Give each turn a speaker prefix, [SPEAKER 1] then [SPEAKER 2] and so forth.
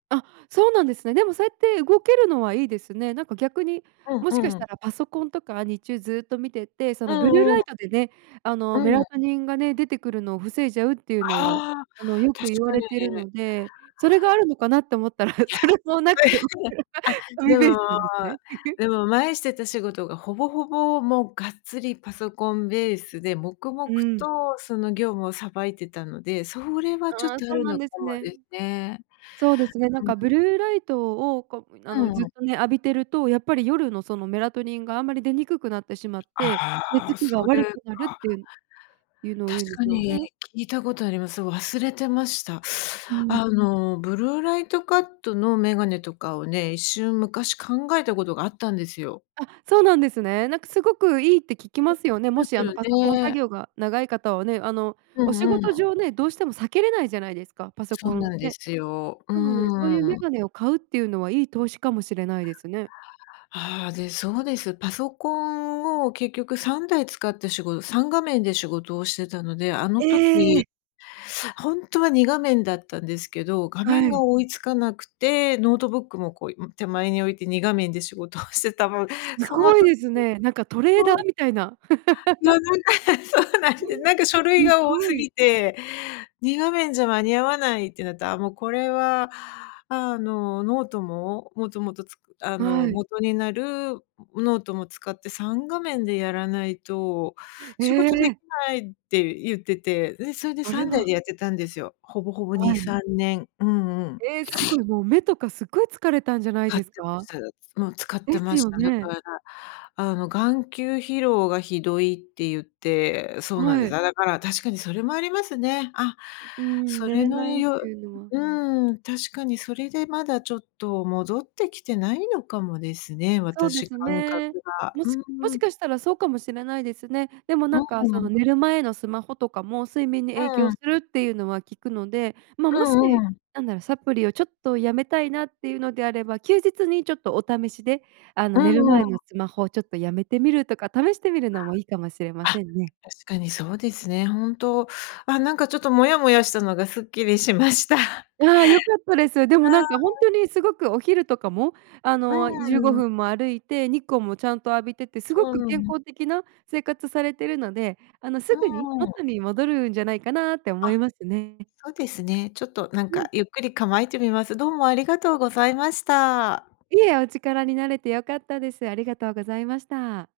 [SPEAKER 1] あ、そうなんですね。でも、そうやって動けるのはいいですね。なんか逆に、
[SPEAKER 2] う
[SPEAKER 1] もしか
[SPEAKER 2] ん
[SPEAKER 1] し
[SPEAKER 2] うん。
[SPEAKER 1] たらパソコンとか日中ずっと見てて、そ
[SPEAKER 2] う
[SPEAKER 1] のブルー
[SPEAKER 2] んう
[SPEAKER 1] ラ
[SPEAKER 2] ん。
[SPEAKER 1] イトでね、あ
[SPEAKER 2] う
[SPEAKER 1] のメ
[SPEAKER 2] ん。
[SPEAKER 1] ラトニンがね、出てくるのを防いじゃうっていうのは
[SPEAKER 2] ああ、
[SPEAKER 1] あの、よ
[SPEAKER 2] 確
[SPEAKER 1] く言わ
[SPEAKER 2] か
[SPEAKER 1] れている
[SPEAKER 2] に。
[SPEAKER 1] ので。それがあるのかなって思ったら、
[SPEAKER 2] や、
[SPEAKER 1] それもなく、
[SPEAKER 2] あ、
[SPEAKER 1] 海
[SPEAKER 2] で
[SPEAKER 1] ベース
[SPEAKER 2] も
[SPEAKER 1] なんですね。
[SPEAKER 2] でも前してた仕事がほぼほぼもうがっつりパソコンベースで、黙々
[SPEAKER 1] うん。
[SPEAKER 2] とその業務をさばいてたので、それはちょっ
[SPEAKER 1] ああ、
[SPEAKER 2] とあ
[SPEAKER 1] そう
[SPEAKER 2] る
[SPEAKER 1] なん
[SPEAKER 2] のか
[SPEAKER 1] です
[SPEAKER 2] も
[SPEAKER 1] ね。
[SPEAKER 2] ですね。
[SPEAKER 1] そうですね、なん
[SPEAKER 2] う
[SPEAKER 1] かブ
[SPEAKER 2] ん。
[SPEAKER 1] ルーライトをこう、あ
[SPEAKER 2] う
[SPEAKER 1] の、ず
[SPEAKER 2] ん
[SPEAKER 1] っ
[SPEAKER 2] うん。
[SPEAKER 1] とね、浴びてると、やっぱり夜のそのメラトニンがあんまり出にくくなってしまって、
[SPEAKER 2] あ
[SPEAKER 1] 寝つ
[SPEAKER 2] あ、
[SPEAKER 1] きが
[SPEAKER 2] そうで
[SPEAKER 1] 悪
[SPEAKER 2] す
[SPEAKER 1] くなるっ
[SPEAKER 2] か。
[SPEAKER 1] ていういうのを
[SPEAKER 2] 確
[SPEAKER 1] 言うんで
[SPEAKER 2] か
[SPEAKER 1] すよ
[SPEAKER 2] に
[SPEAKER 1] ね。
[SPEAKER 2] 聞いたことあります、そう、忘れてました。
[SPEAKER 1] うん。
[SPEAKER 2] あの、ブルーライトカットのメガネとかをね、一瞬昔考えたことがあったんですよ。
[SPEAKER 1] あ、そうなんですね。なんかすごくいいって聞きま
[SPEAKER 2] [unintelligible]
[SPEAKER 1] すよね、
[SPEAKER 2] ま
[SPEAKER 1] も
[SPEAKER 2] す
[SPEAKER 1] しあ
[SPEAKER 2] よ
[SPEAKER 1] のパソコン作
[SPEAKER 2] ね。
[SPEAKER 1] 業が長い方はね、あの、
[SPEAKER 2] う
[SPEAKER 1] お仕
[SPEAKER 2] んう
[SPEAKER 1] 事
[SPEAKER 2] ん。
[SPEAKER 1] 上ね、どうしても避けれないじゃないですか、パソ
[SPEAKER 2] そ
[SPEAKER 1] コ
[SPEAKER 2] う
[SPEAKER 1] ン
[SPEAKER 2] なんで
[SPEAKER 1] ね。
[SPEAKER 2] すよ。う
[SPEAKER 1] なので、そういう
[SPEAKER 2] ー
[SPEAKER 1] メ
[SPEAKER 2] ん。
[SPEAKER 1] ガネを買うっていうのは、いい投資かもしれないですね。
[SPEAKER 2] ああ。で、そうです。パソコンを結局3台使って仕事3画面で仕事をしてたので、あの
[SPEAKER 1] え
[SPEAKER 2] 時。
[SPEAKER 1] え。
[SPEAKER 2] ほんとは2画面だったんですけど、画
[SPEAKER 1] は
[SPEAKER 2] 面が
[SPEAKER 1] い。
[SPEAKER 2] 追いつかなくて、ノートブックもこう、ん、手前に置いて2画面で仕事をしてた分、
[SPEAKER 1] す
[SPEAKER 2] その
[SPEAKER 1] ご
[SPEAKER 2] 時
[SPEAKER 1] い
[SPEAKER 2] に
[SPEAKER 1] ですね。なんかトレーダ
[SPEAKER 2] そ
[SPEAKER 1] ー
[SPEAKER 2] う。
[SPEAKER 1] みたいな。
[SPEAKER 2] な なんか、え、そうなんです。なんか書
[SPEAKER 1] す
[SPEAKER 2] 類が多
[SPEAKER 1] ご
[SPEAKER 2] 過ぎ
[SPEAKER 1] い。
[SPEAKER 2] て、2画面じゃ間に合わないってなったら、あ、もう、これはあの、ノートも、もともとつくあ
[SPEAKER 1] は
[SPEAKER 2] の、
[SPEAKER 1] い。
[SPEAKER 2] 元になるノートも使って3画面でやらないと、
[SPEAKER 1] へ
[SPEAKER 2] 仕事でき
[SPEAKER 1] え。
[SPEAKER 2] ないって言ってて。で、それで
[SPEAKER 1] あ
[SPEAKER 2] さ
[SPEAKER 1] れ
[SPEAKER 2] んだいで
[SPEAKER 1] は。
[SPEAKER 2] やってたんですよ。ほぼほぼに
[SPEAKER 1] はい。
[SPEAKER 2] さんねん。うんうん。
[SPEAKER 1] ええ、すご い、もう目とかすごい疲れたんじゃない
[SPEAKER 2] 使っ
[SPEAKER 1] で
[SPEAKER 2] て
[SPEAKER 1] す
[SPEAKER 2] ま
[SPEAKER 1] か？
[SPEAKER 2] す。もう、使って
[SPEAKER 1] です
[SPEAKER 2] まし
[SPEAKER 1] よ
[SPEAKER 2] た。だか
[SPEAKER 1] ね。
[SPEAKER 2] ら、あの、眼球疲労がひどいって言って、そうなん
[SPEAKER 1] は
[SPEAKER 2] です。
[SPEAKER 1] い。
[SPEAKER 2] だから、確かにそれもありますね。あ、
[SPEAKER 1] うーん。
[SPEAKER 2] そ
[SPEAKER 1] 寝
[SPEAKER 2] れ
[SPEAKER 1] れ
[SPEAKER 2] の
[SPEAKER 1] ないって
[SPEAKER 2] よ
[SPEAKER 1] いうのは。
[SPEAKER 2] うーん、確かにそれでまだちょっと戻ってきてないのかもですね、
[SPEAKER 1] そうで
[SPEAKER 2] 私
[SPEAKER 1] す
[SPEAKER 2] 感覚
[SPEAKER 1] ね。
[SPEAKER 2] が。
[SPEAKER 1] も
[SPEAKER 2] う
[SPEAKER 1] しも
[SPEAKER 2] ー
[SPEAKER 1] し
[SPEAKER 2] ん。
[SPEAKER 1] かしたら、そうかもしれないですね。でも
[SPEAKER 2] う
[SPEAKER 1] なん
[SPEAKER 2] ん
[SPEAKER 1] か、
[SPEAKER 2] う
[SPEAKER 1] その
[SPEAKER 2] ん。
[SPEAKER 1] 寝る前のスマホとかも睡眠に影
[SPEAKER 2] う
[SPEAKER 1] 響
[SPEAKER 2] ん。
[SPEAKER 1] するっていうのは聞くので。ま、
[SPEAKER 2] う
[SPEAKER 1] もし、
[SPEAKER 2] んうん。
[SPEAKER 1] なんだろ、サプリをちょっとやめたいなっていうのであれば、休日にちょっとお試しで、あ
[SPEAKER 2] う
[SPEAKER 1] の、寝る
[SPEAKER 2] んうー
[SPEAKER 1] 前の
[SPEAKER 2] ん。
[SPEAKER 1] スマホをちょっとやめてみるとか試してみるのもいいかもしれま
[SPEAKER 2] あ、
[SPEAKER 1] せんね。
[SPEAKER 2] 確かにそうですね。本当。あ、なんかちょっとモヤモヤしたのがすっきりしました。
[SPEAKER 1] ああ、良かったです。で
[SPEAKER 2] う
[SPEAKER 1] も
[SPEAKER 2] ー
[SPEAKER 1] なんか、ほん
[SPEAKER 2] ん。
[SPEAKER 1] とにすごくお昼とかも、あ
[SPEAKER 2] う
[SPEAKER 1] の、じゅうご
[SPEAKER 2] ーん。
[SPEAKER 1] ふんも歩いて、日光もちゃんと浴びてて、す
[SPEAKER 2] う
[SPEAKER 1] ごく
[SPEAKER 2] ー
[SPEAKER 1] 健
[SPEAKER 2] ん。
[SPEAKER 1] 康的な生活されてるので、あの、
[SPEAKER 2] う
[SPEAKER 1] すぐに
[SPEAKER 2] ーん。
[SPEAKER 1] 元に戻るんじゃないかなって思
[SPEAKER 2] あ、
[SPEAKER 1] いますね。
[SPEAKER 2] そうですね。ちょっとなん
[SPEAKER 1] う
[SPEAKER 2] か、
[SPEAKER 1] ん。
[SPEAKER 2] ゆっくり構えてみます。どうもありがとうございました。
[SPEAKER 1] いえ、お力になれて良かったです。ありがとうございました。